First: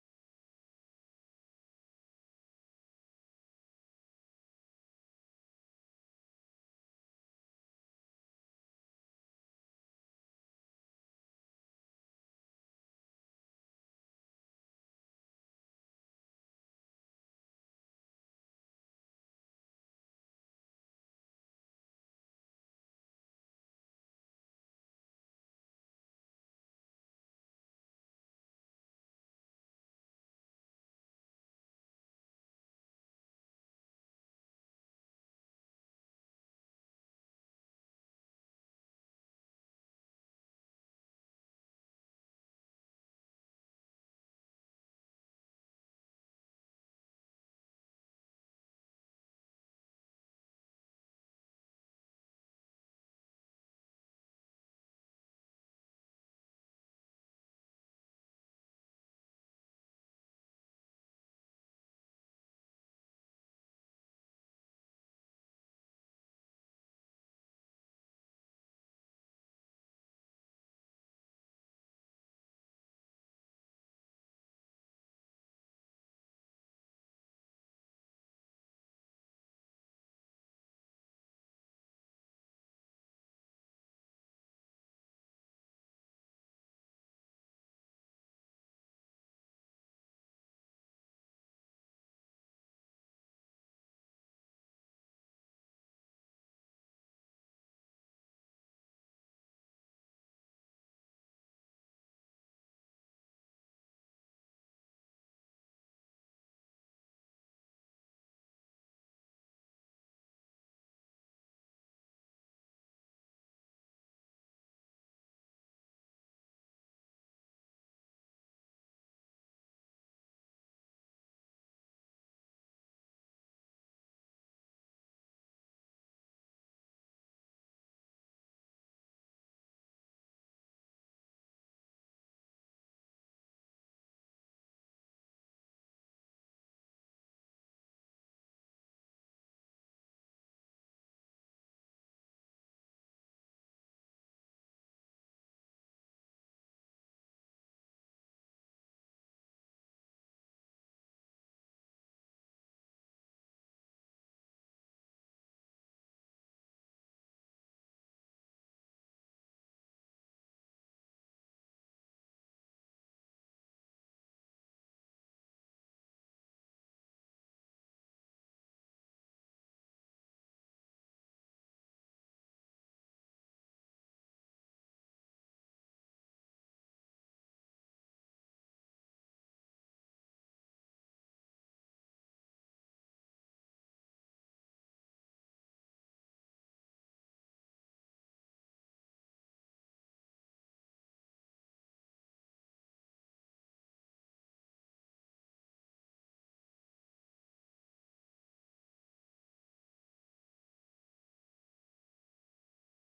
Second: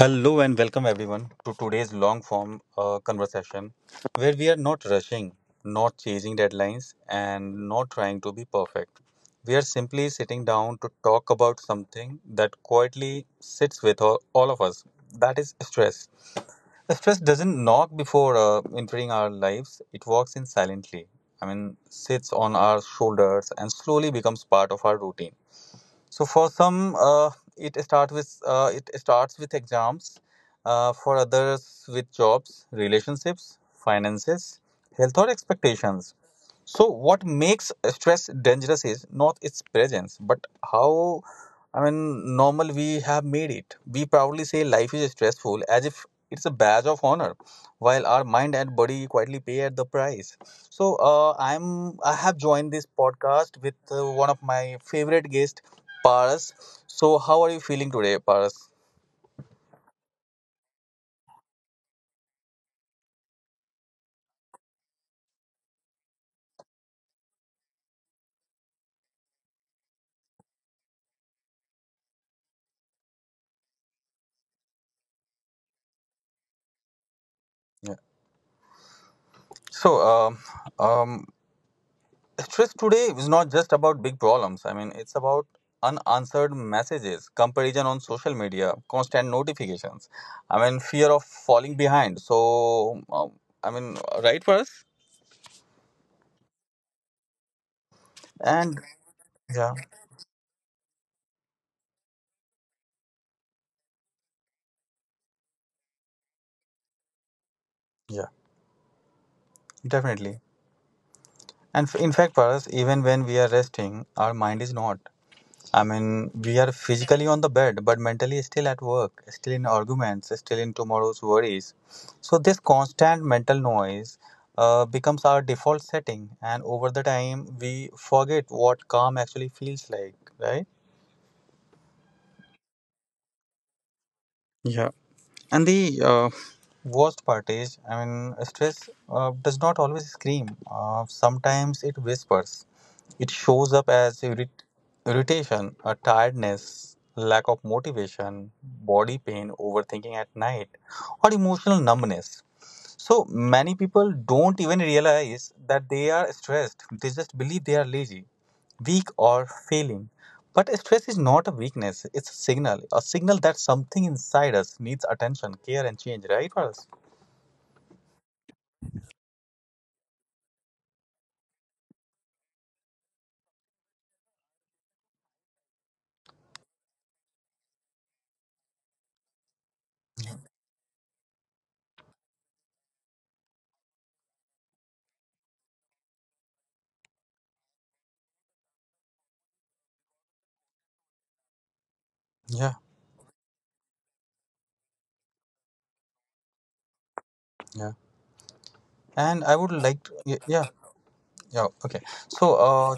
Hello and welcome everyone to today's long form conversation where we are not rushing, not chasing deadlines, and not trying to be perfect. We are simply sitting down to talk about something that quietly sits with all of us, that is stress. Stress doesn't knock before entering our lives, it walks in silently. I mean, sits on our shoulders and slowly becomes part of our routine. So for some, it starts with exams. For others, with jobs, relationships, finances, health, or expectations. So what makes stress dangerous is not its presence, but how, I mean, normal we have made it. We proudly say life is stressful as if it's a badge of honor, while our mind and body quietly pay at the price. So I have joined this podcast with one of my favorite guests, Paras. So, how are you feeling today, Paras? Yeah. So, um, stress today is not just about big problems. I mean, it's about unanswered messages, comparison on social media, constant notifications. I mean, fear of falling behind. So, I mean, right, Paras? And yeah, yeah, definitely. And in fact, Paras, even when we are resting, our mind is not. I mean, we are physically on the bed, but mentally still at work, still in arguments, still in tomorrow's worries. So, this constant mental noise becomes our default setting, and over the time, we forget what calm actually feels like, right? Yeah. And the worst part is, I mean, stress does not always scream. Sometimes it whispers. It shows up as irritation, a tiredness, lack of motivation, body pain, overthinking at night, or emotional numbness. So many people don't even realize that they are stressed. They just believe they are lazy, weak, or failing. But stress is not a weakness, it's a signal that something inside us needs attention, care, and change, right, Paras? Yeah, yeah. And I would like to, yeah, yeah, okay. So,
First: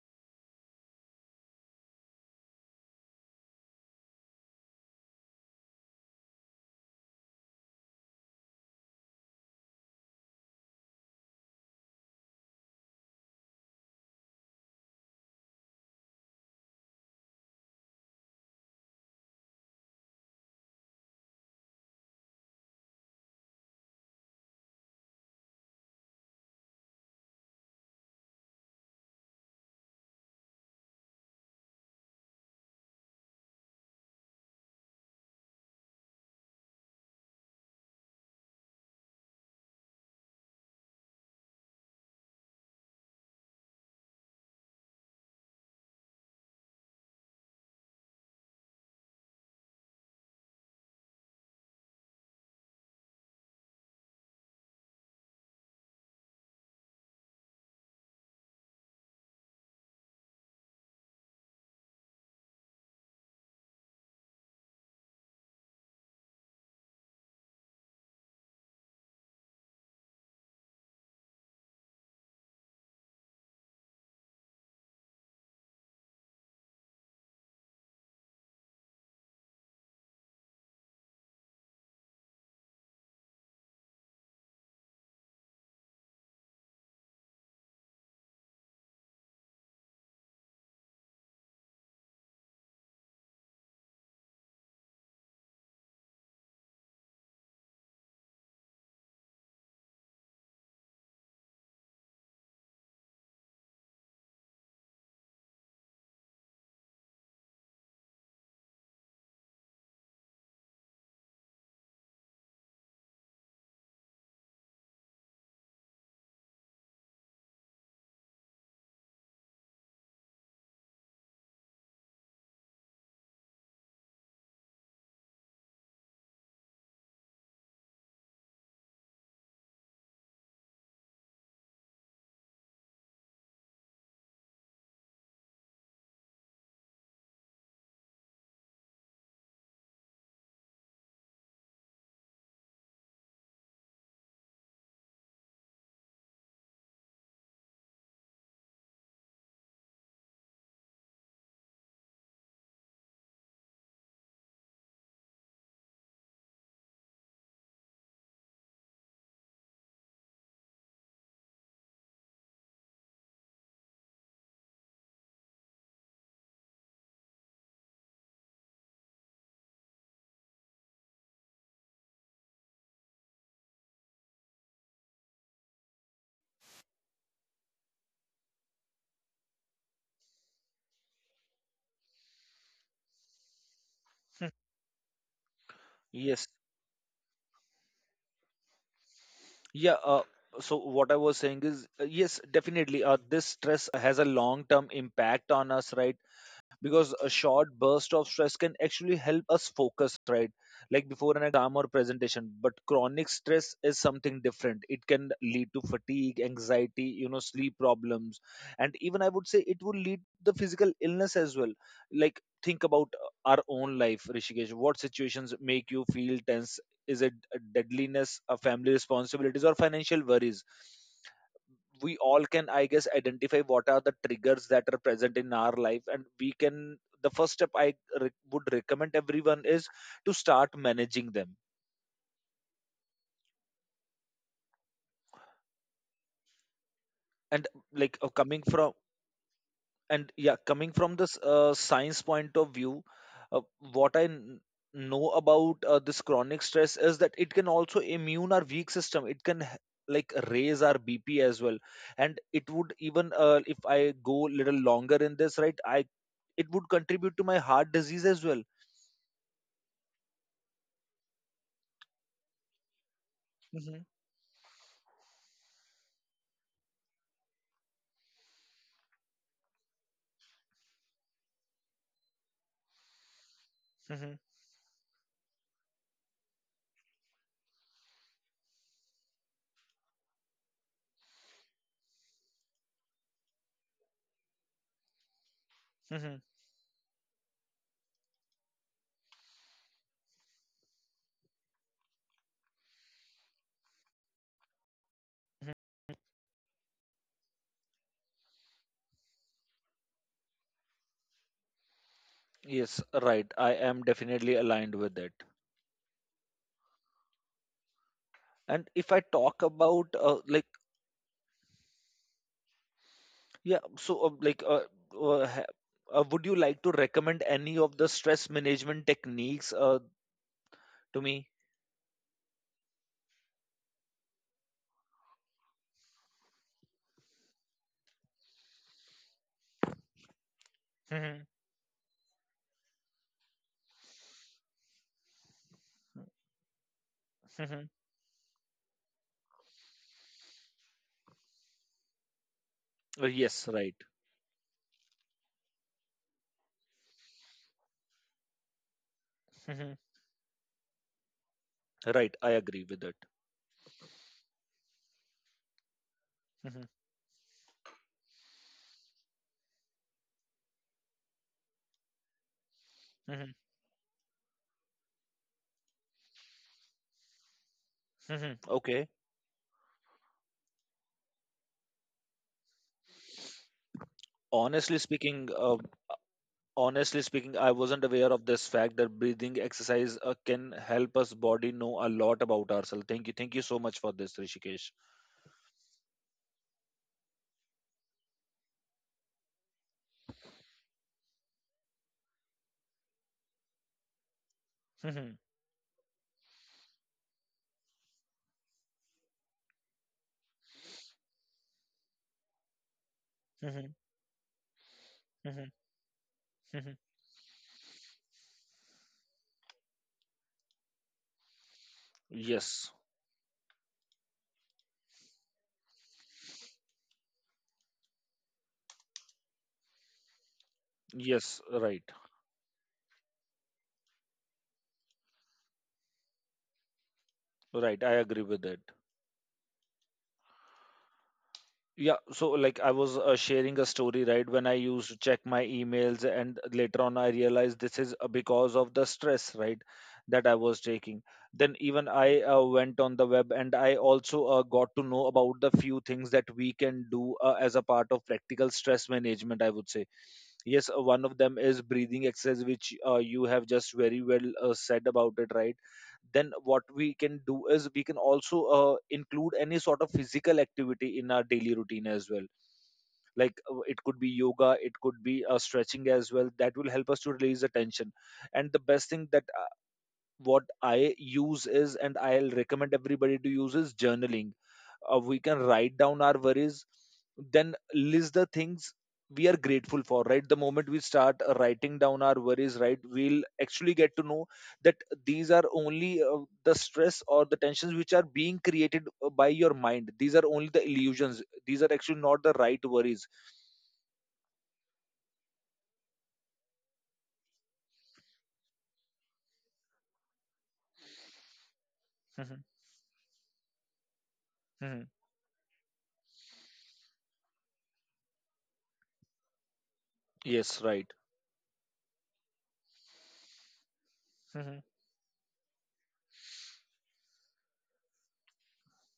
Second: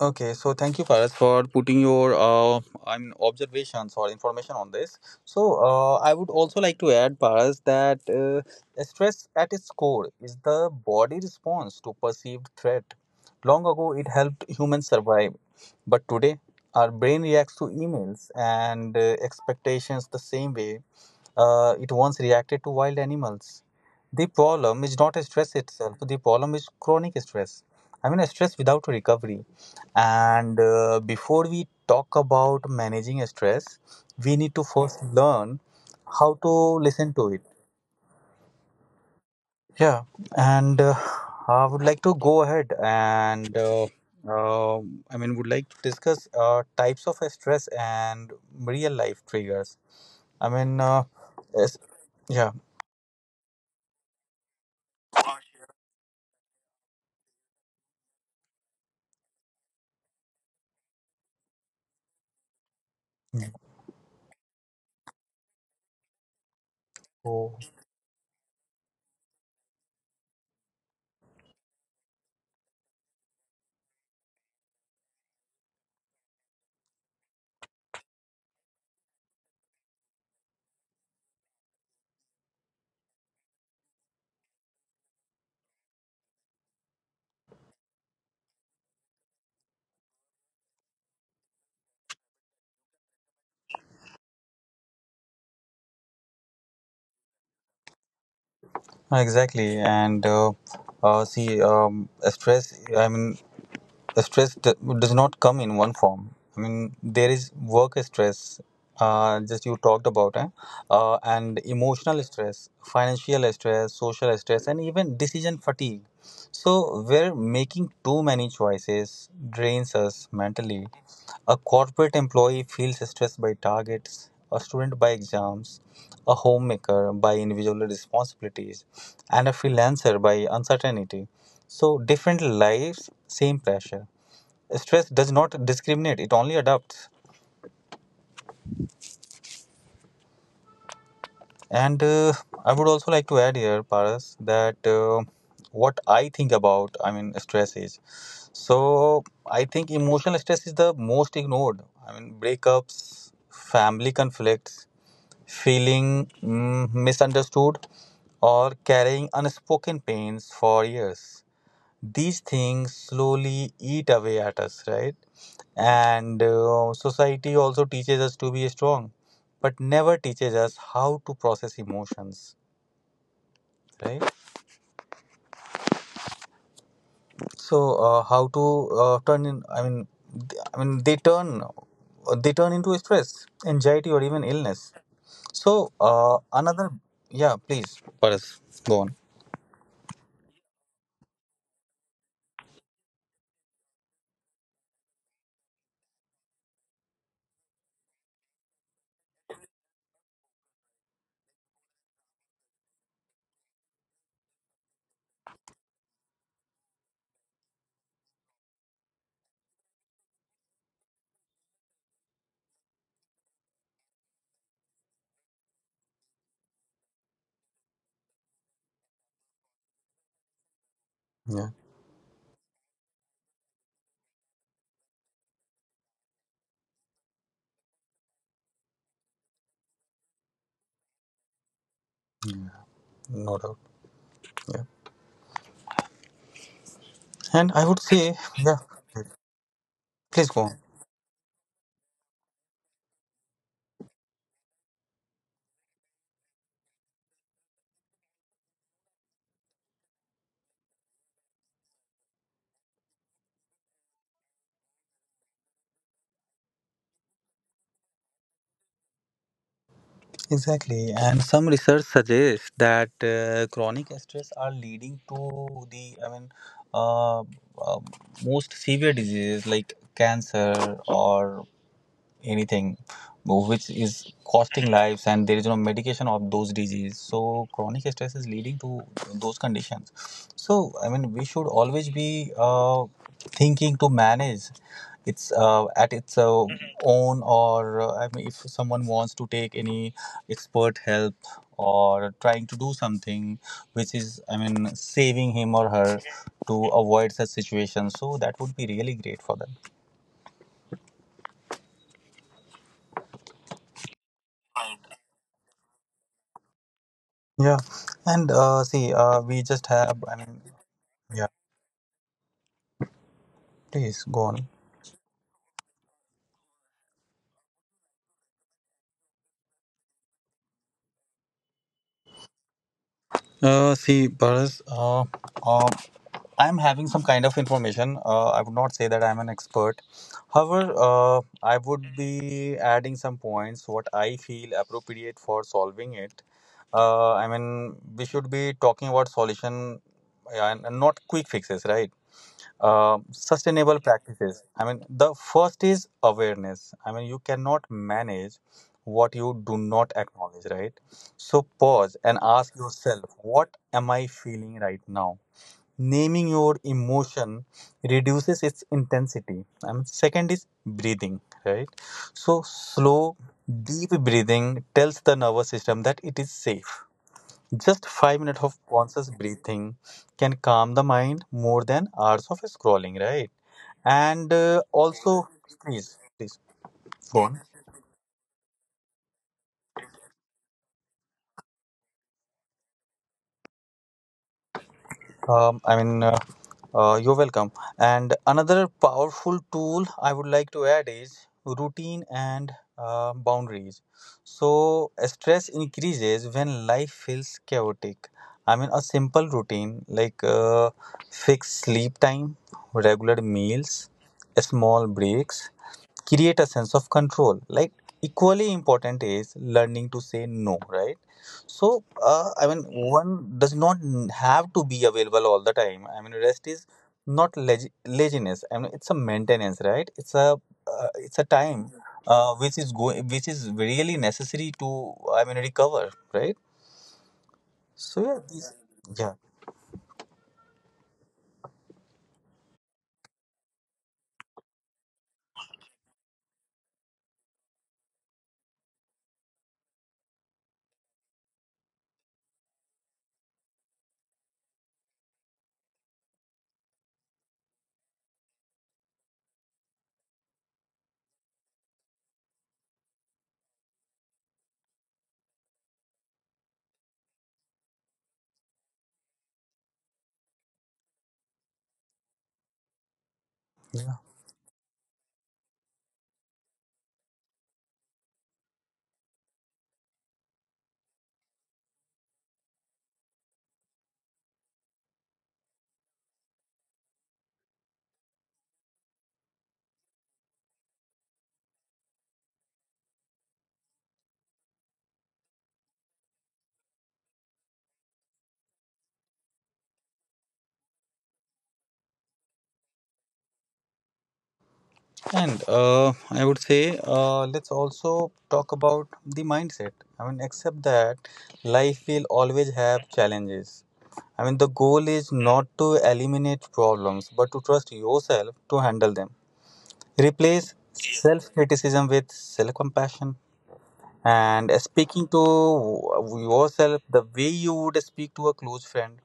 okay, so thank you, Faraz, for putting your I mean, observations or information on this. So I would also like to add, Faraz, that stress at its core is the body response to perceived threat. Long ago, it helped humans survive, but today, our brain reacts to emails and expectations the same way it once reacted to wild animals. The problem is not stress itself, the problem is chronic stress. I mean, stress without recovery. And before we talk about managing stress, we need to first learn how to listen to it. Yeah, and I would like to go ahead and um, I mean, would like to discuss types of stress and real life triggers. I mean, yes, yeah. Oh, exactly. And see, stress. I mean, the stress d- does not come in one form. I mean, there is work stress, just you talked about, eh? And emotional stress, financial stress, social stress, and even decision fatigue. So, where making too many choices drains us mentally. A corporate employee feels stressed by targets, a student by exams, a homemaker by individual responsibilities, and a freelancer by uncertainty. So different lives, same pressure. Stress does not discriminate; it only adapts. And I would also like to add here, Paras, that what I think about, I mean, stress is. So I think emotional stress is the most ignored. I mean, breakups, family conflicts, feeling misunderstood, or carrying unspoken pains for years. These things slowly eat away at us, right? And society also teaches us to be strong but never teaches us how to process emotions, right? So how to turn in I mean th- I mean they turn into stress, anxiety, or even illness. So Yes. another. Yeah, please, Paras, go on. Yeah. So what I was saying is, yes, definitely. This stress has a long-term impact on us, right? Because a short burst of stress can actually help us focus, right, like before an exam or presentation. But chronic stress is something different. It can lead to fatigue, anxiety, sleep problems, and even I would say it will lead to the physical illness as well. Like think about our own life, Rishikesh. What situations make you feel tense? Is it deadliness, a family responsibilities, or financial worries? Yeah. We all can, I guess, identify what are the triggers that are present in our life, and we can, the first step I would recommend everyone is to start managing them. No doubt. Yeah. And And I would like, say, coming yeah, from, and please yeah, go on. coming from this science point of view, uh, what I know about this chronic stress is that it can also immune our weak system, it can like raise our BP as well. And it would even, if I go little longer in this, right, I, it would contribute to my heart disease as well. Exactly, and some research suggests that Mhm, chronic stress are leading to the, I mean, uh, uh, most severe diseases like cancer or anything which is mhm, costing lives and there is no medication of those disease, so chronic stress is leading to those conditions. So I mean, we should always be thinking to manage it's at its mhm, own, or I mean, if someone wants to take any expert help or trying to do something which is, I mean, saving him mhm. or her to avoid such situations, so that would be really great for them. Yes, right. I am definitely aligned with it. Yeah, and And if see, I we talk just about, have, I mean, like, yeah, yeah, please so go on. like, uh, ha- would you like to recommend any of the stress management techniques to me? See, Paras, uh, I'm having some kind of information. I would not say that I'm an expert. However, Mhm, I would be adding some points what I feel appropriate for solving it. I mhm. mean, we should be talking about solution, yeah, and not quick fixes, right? Um, Yes, sustainable right. practices. I mean, the first is awareness. I mean, you cannot manage what you do Mhm. not acknowledge, right? So pause and Right, I ask agree with it. yourself, what am I feeling right now? Naming your Mhm, emotion reduces its intensity. I mean, second is breathing, right? So slow, mhm, deep breathing tells the nervous system that it is safe, just 5 minutes mhm. of Okay. conscious breathing can calm the mind more than hours of scrolling, right? And Honestly also, speaking, uh, please, please Honestly go on. speaking, I wasn't aware of this fact that breathing exercise can help us body know a lot about ourselves. Thank you so much for this, Rishikesh. I mean, you're welcome. And another powerful tool I would like to add is routine and boundaries. So, Mhm, stress increases when life feels chaotic. I mean, a simple routine like fixed sleep time, regular mhm, meals, small breaks, mhm, create a sense mhm. of control. Like, equally important is learning to say no, right? So I mean, Yes, one does not n- have to be available all the time. I mean, rest is not leg laziness. I mean, it's a maintenance, right? It's a it's a yes, time right, which is going, which is really necessary to, I mean, recover, right? right. I So yeah, agree with that. yeah. Yeah, so like I was sharing a story, right? When I used to check my emails, and later on I realized this is because of the stress, right, that I was taking. Then even I went on the web, and I also got to know about the few things that we can do as a part of practical stress management, I would say. Yes, one of them is breathing exercise, which you have just very well said about it, right? Then what we can do is we can also include any sort of physical activity in our daily routine as well. Like, it Yeah. could be yoga, it could be stretching as well, that will help us to release the tension. And the best thing that what I use is and I'll recommend everybody to use is journaling. We can write down our worries, then list the things we are grateful for, right? The moment we start writing down our worries, right, we'll actually get to know that these are only, the stress or the tensions which are being created by your mind, these are only the illusions, these are actually not the right worries. And I would say, let's also talk about the mindset. I mean, accept that life will always Mhm, have challenges. I mean, the goal mhm. is not to eliminate problems, but to trust yourself to handle them. Replace Yes, right. self criticism with self compassion. And Mhm. speaking to yourself the way you would speak to a close friend.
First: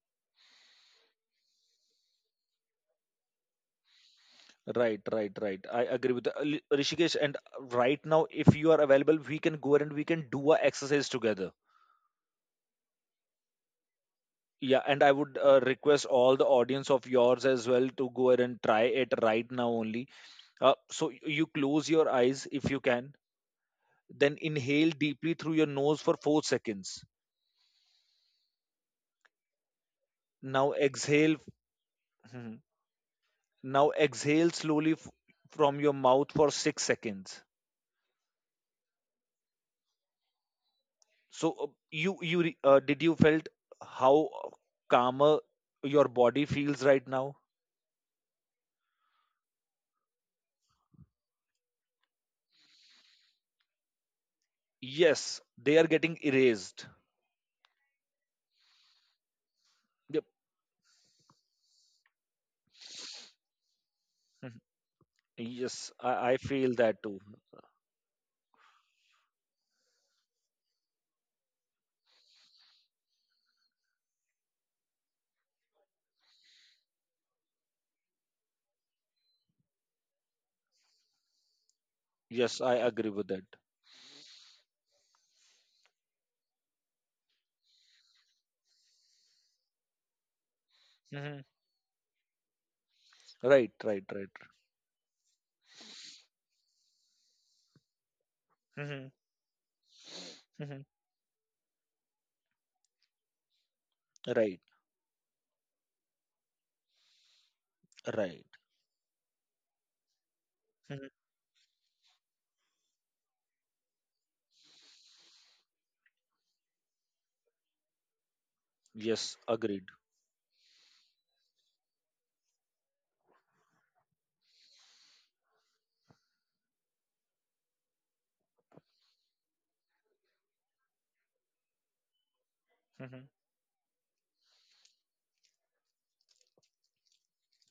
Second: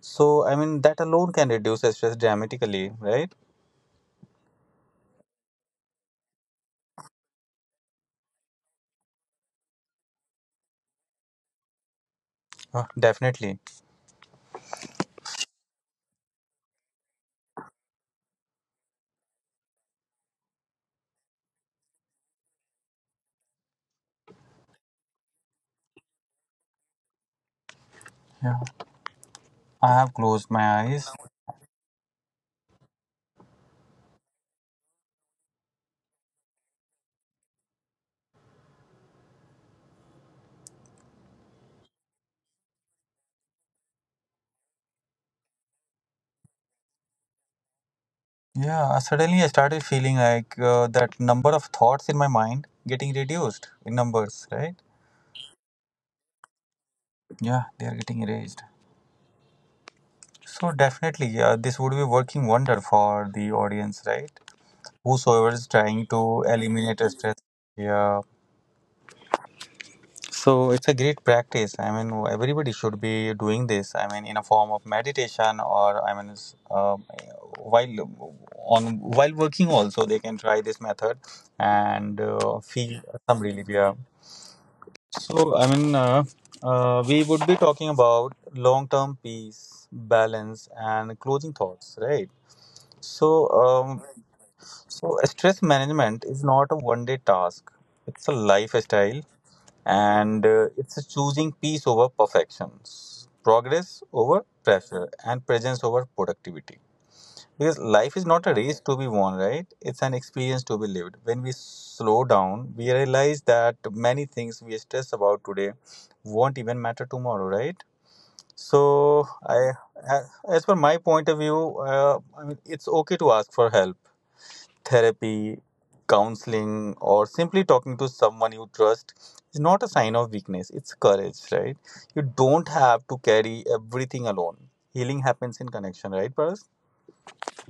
So, I mean, that alone can reduce stress dramatically, right? Right, right, right. I agree with the, Rishikesh. And right now, if you are available, we can go ahead and we can do a exercise together. Definitely. Yeah, and I would request all the audience of yours as well to go ahead and try it right now only. So you close your eyes if you can, then inhale deeply through your nose for 4 seconds. Yeah. I have closed Now my eyes. exhale. Mhm. Now exhale slowly from your mouth for 6 seconds. So did you felt how calmer your body feels right now? Yeah, suddenly I started feeling like that number of thoughts in my mind getting reduced in numbers, right? Yes, they are getting erased. Yeah, they are getting erased. Yep. So definitely, this would be working wonder for the audience, right? Mhm. Whosoever is Yes, trying I to feel that eliminate a too. stress. Yeah. So it's a great practice. I mean, everybody should be doing this. I mean, in a form of meditation or, I mean, while on while working also they can try this method and Yes, I feel agree with some that. relief. Yeah. So, I mean, we would be talking about long term peace, balance, and Hmm. closing thoughts, right? So, Right, right, right. so stress management is not a one day task, it's a Hmm, lifestyle, and hmm. it's a choosing peace over perfection, progress over Right, pressure, and presence over productivity. Because life is right. not a race to be won, right? It's an experience to be lived. Hmm. When we slow down, we realize that many things we stress about today won't even matter tomorrow, right? So, Yes, I, agreed. a- as per my point of view, I mean, it's okay to ask for help, therapy, counseling, or simply talking to someone you trust. Is not a sign of weakness. It's courage, right? You don't have to Hmm. carry everything alone. Healing happens in connection, right, Paras?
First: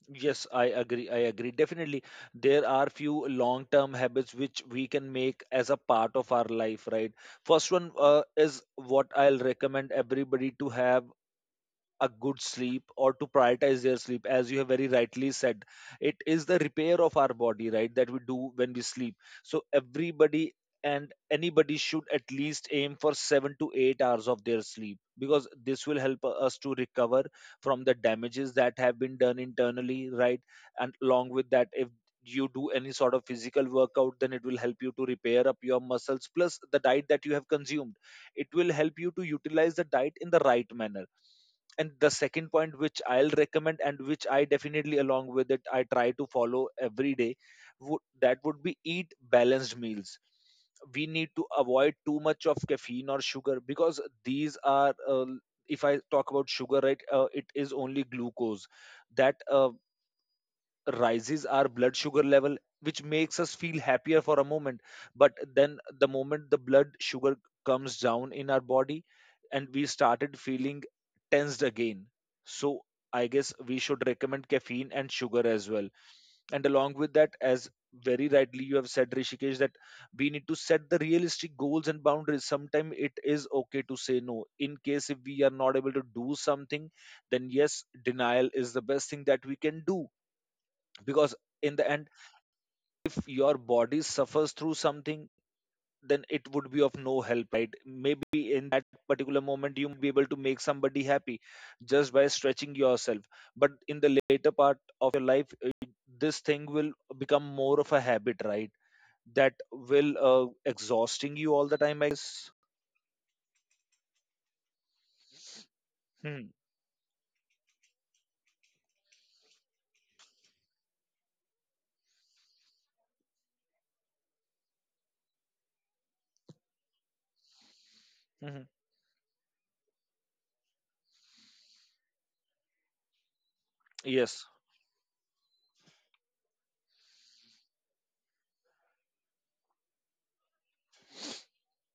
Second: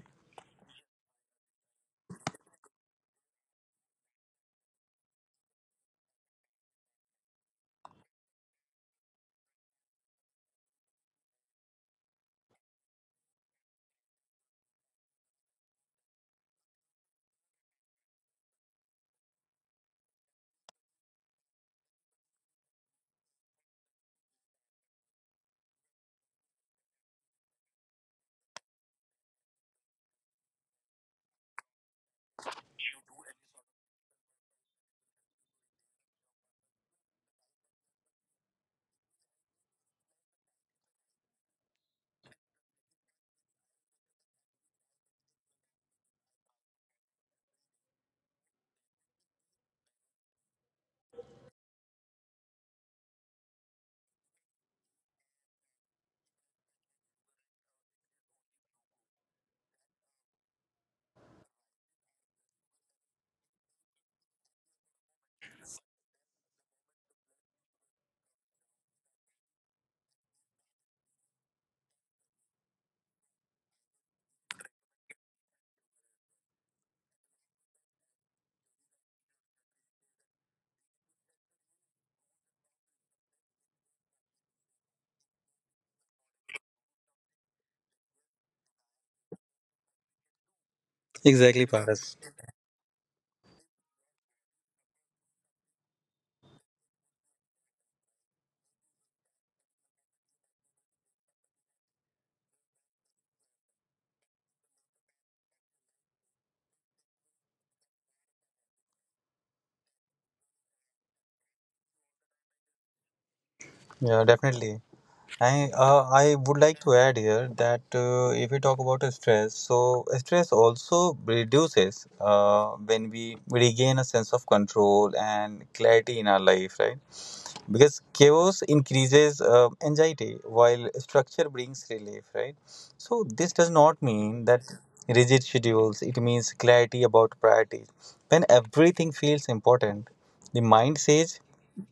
Yes, I agree. I agree. Definitely, there are few long-term habits which we can make as a part of our life, right? First one is what I'll recommend everybody to have a good sleep, or to prioritize their sleep, as you have very rightly said. It is the repair of our body, right, that we do when we sleep. So everybody and anybody should at least aim for 7 to 8 hours of their sleep, because this will help us to recover from the damages that have been done internally, right? And along with that, if you do any sort of physical workout, then it will help you to repair up your muscles, plus the diet that you have consumed, it will help you to utilize the diet in the right manner. And the second point which I'll recommend, and which I definitely, along with it, I try to follow every day, would, that would be eat balanced meals. We need to avoid too much of caffeine or sugar, because these are, if I talk about sugar, right, it is only glucose that rises our blood sugar level, which makes us feel happier for a moment. But then the moment the blood sugar comes down in our body, and we started feeling tensed again. So I guess we should recommend caffeine and sugar as well. And along with that, as very rightly you have said, Rishikesh, that we need to set the realistic goals and boundaries. Sometimes it is okay to say no, in case if we are not able to do something, then yes, denial is the best thing that we can do. Because Exactly, in the end, Paras. if your body suffers through something, then it would be of no help, right? Maybe in that particular moment you might be able to make somebody happy just by stretching yourself, but in the later part of your life, this thing will become more of a habit, right, that will exhausting you all the time, I guess. Yeah, definitely. I Hmm, would like to add here that if we talk about stress, so stress also reduces when we regain a sense of control and clarity in our life, right? Because hmm, hmm. chaos increases anxiety while structure brings relief, right? So this does not Yes. mean that rigid schedules. It means clarity about priorities. When everything feels important, the mind says,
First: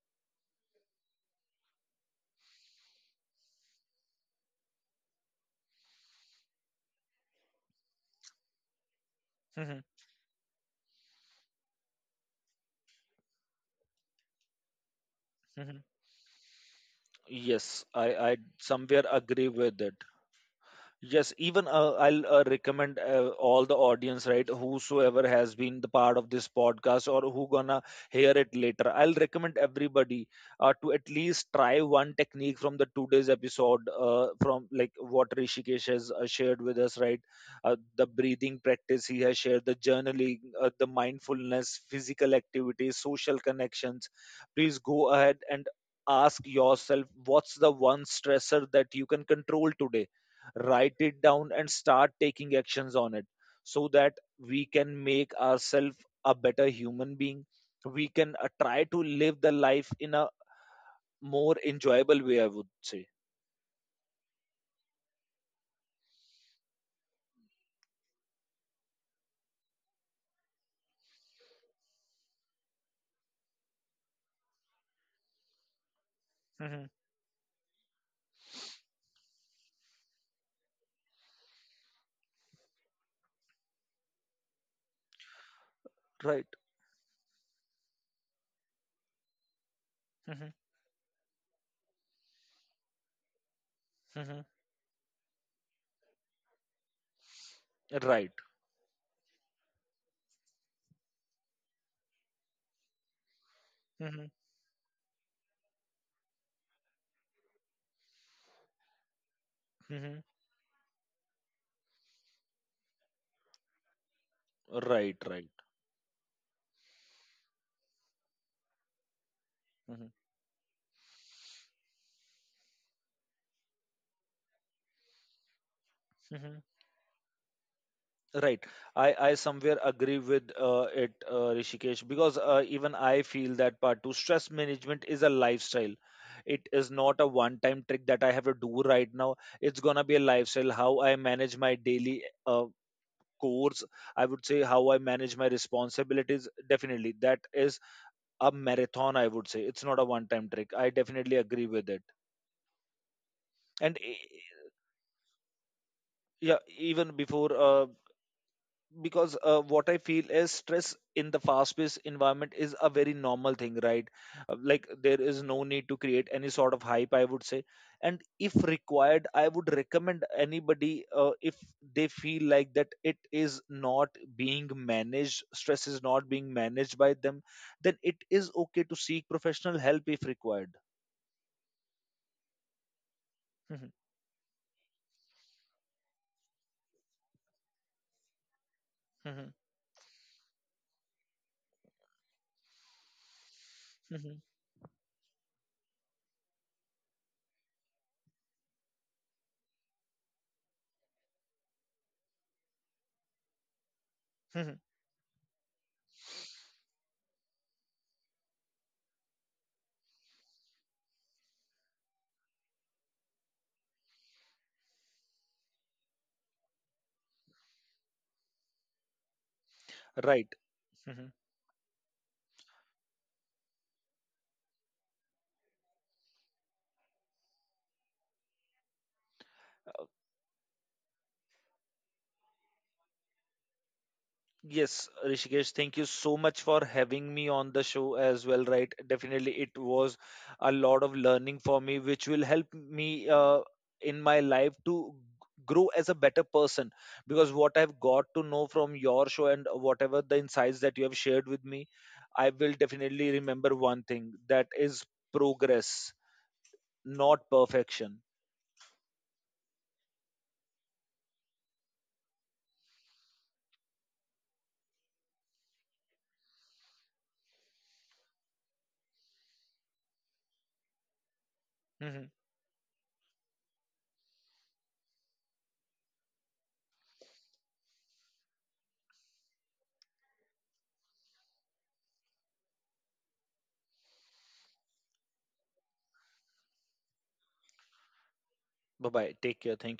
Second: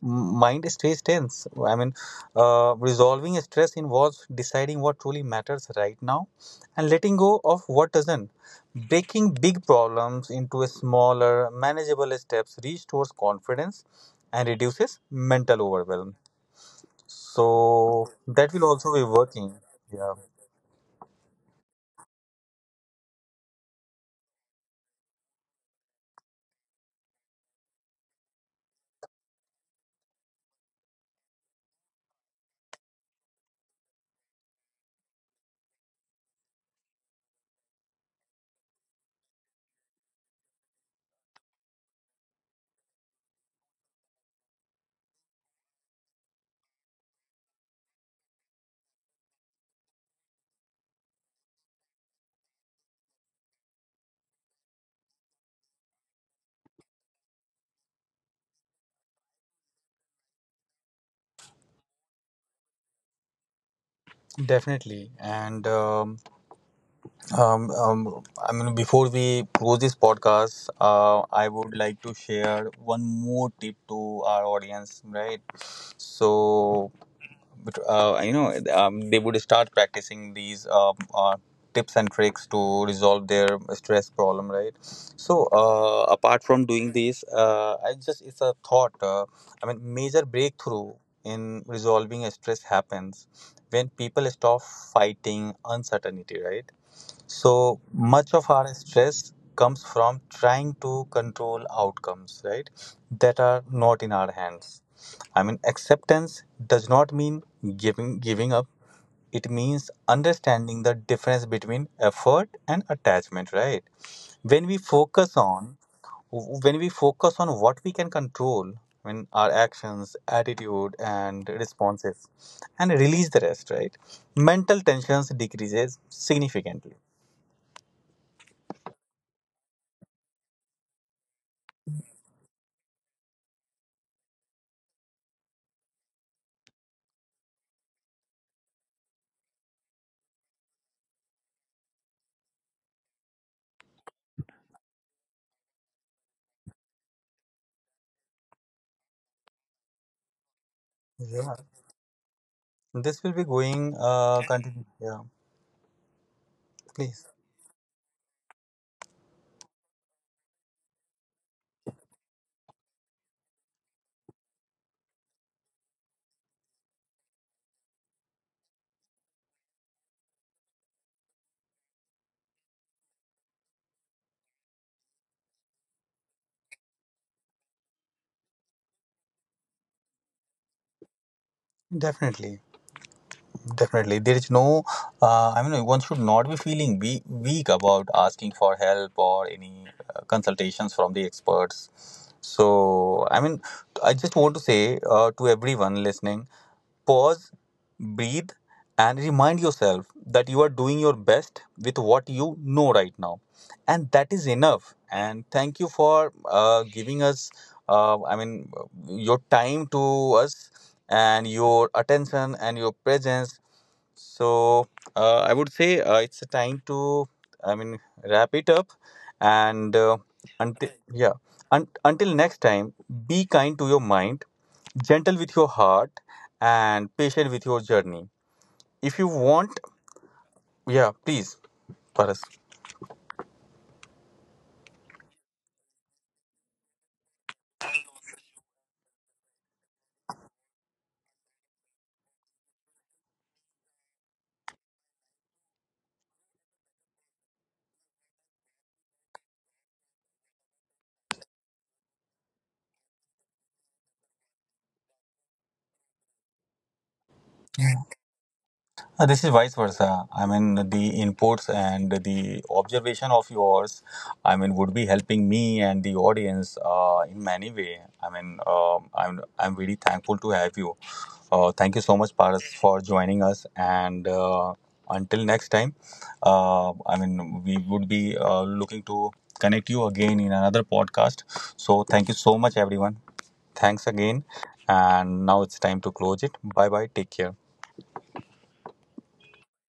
mind stays tense. I mean, resolving stress involves deciding what truly matters right now and letting go of what doesn't. Breaking big Hmm, hmm, problems into smaller, manageable steps restores confidence and reduces mental hmm, hmm. overwhelm. Yes, i So, i that will also be somewhere agree working. with it. Yeah. Yes, even I'll recommend all the audience, right? Whosoever has been the part of this podcast, or who gonna hear it later, I'll recommend everybody to at least try one technique from the today's episode. From like what Rishikesh has shared with us, right? The breathing practice he has shared, the journaling, the mindfulness, physical activities, social connections. Please go ahead and ask yourself, what's the one stressor that you can control today? Write it down and start taking actions on it, so that we can make ourselves a better human being. We can try to live the life in a more enjoyable way, I would say. Definitely. And I mean, before we close this podcast, I would like to share one more tip to our audience, right? Mhm. So, but, you know, they would start practicing these tips and tricks to resolve their stress problem, right? So, apart Right. from doing this, I just it's a thought. I mean, major breakthrough in resolving stress happens when people Mhm. stop fighting uncertainty, right? So Right. much of our stress comes from trying to control outcomes, right? That are not in our Mhm. hands. I mean, acceptance does not mean giving up. It means Mhm. understanding the difference between effort and attachment, right? When we Right, focus right. on when we focus on what we can control, when our Mhm. actions, attitude, and responses, and release the rest, right? Mental tensions decreases Mhm. significantly. Right. I somewhere agree with it, Rishikesh, because even I feel that part too. Stress management is a lifestyle. It is not a one time trick that I have to do right now. It's going to be a lifestyle, how I manage my daily course. I would say how I manage my responsibilities. Definitely, that is a marathon, I would say. It's not a one time trick. I definitely Yeah, agree with it. this will be going And e- continue. Yeah, yeah, even please. before because what I feel is stress in the fast paced environment is a very normal thing, right? Like there is no need to create any sort of hype, I would say. And if required, I would recommend anybody, if they feel like that it is not being managed, stress is not being managed by them, then it is okay to seek professional help if required. Definitely, Mhm, definitely. There is no, I mean, one should not be feeling we weak about asking for help or mhm, any consultations from the experts. So, I mean, I just mhm, want to say to everyone listening, pause, breathe, and remind yourself that you are doing your best with what you know right now. And that is mhm. enough. And thank you for giving us, I mean, your time to us and your attention and your presence. So I would say it's a time to, I mean, wrap it up, and Right. until Mhm. yeah, until next time, be kind to your mind, gentle with your heart, and patient with your journey. If you want, yeah, please, Paras. Yes, Rishikesh, thank you so much for having me on the show as well, right? Definitely, it was a lot of learning for me, which will help me in my life to grow as a better person. Because what I've got to know from your show, and whatever the insights that you have shared with me, I will definitely remember one thing, that is progress, not perfection. This is vice versa. I mean, the inputs and the observation of yours, I mean, would be helping me and the audience in many way. I mean, um, I'm really thankful to have you. Thank you so Bye much, Paras, for joining us. And until next time, I mean, we would be looking to connect you again in another podcast. So thank you so much, everyone. Thanks again. And now it's time to close it. Bye bye. Take care. bye. Take care. Thank you.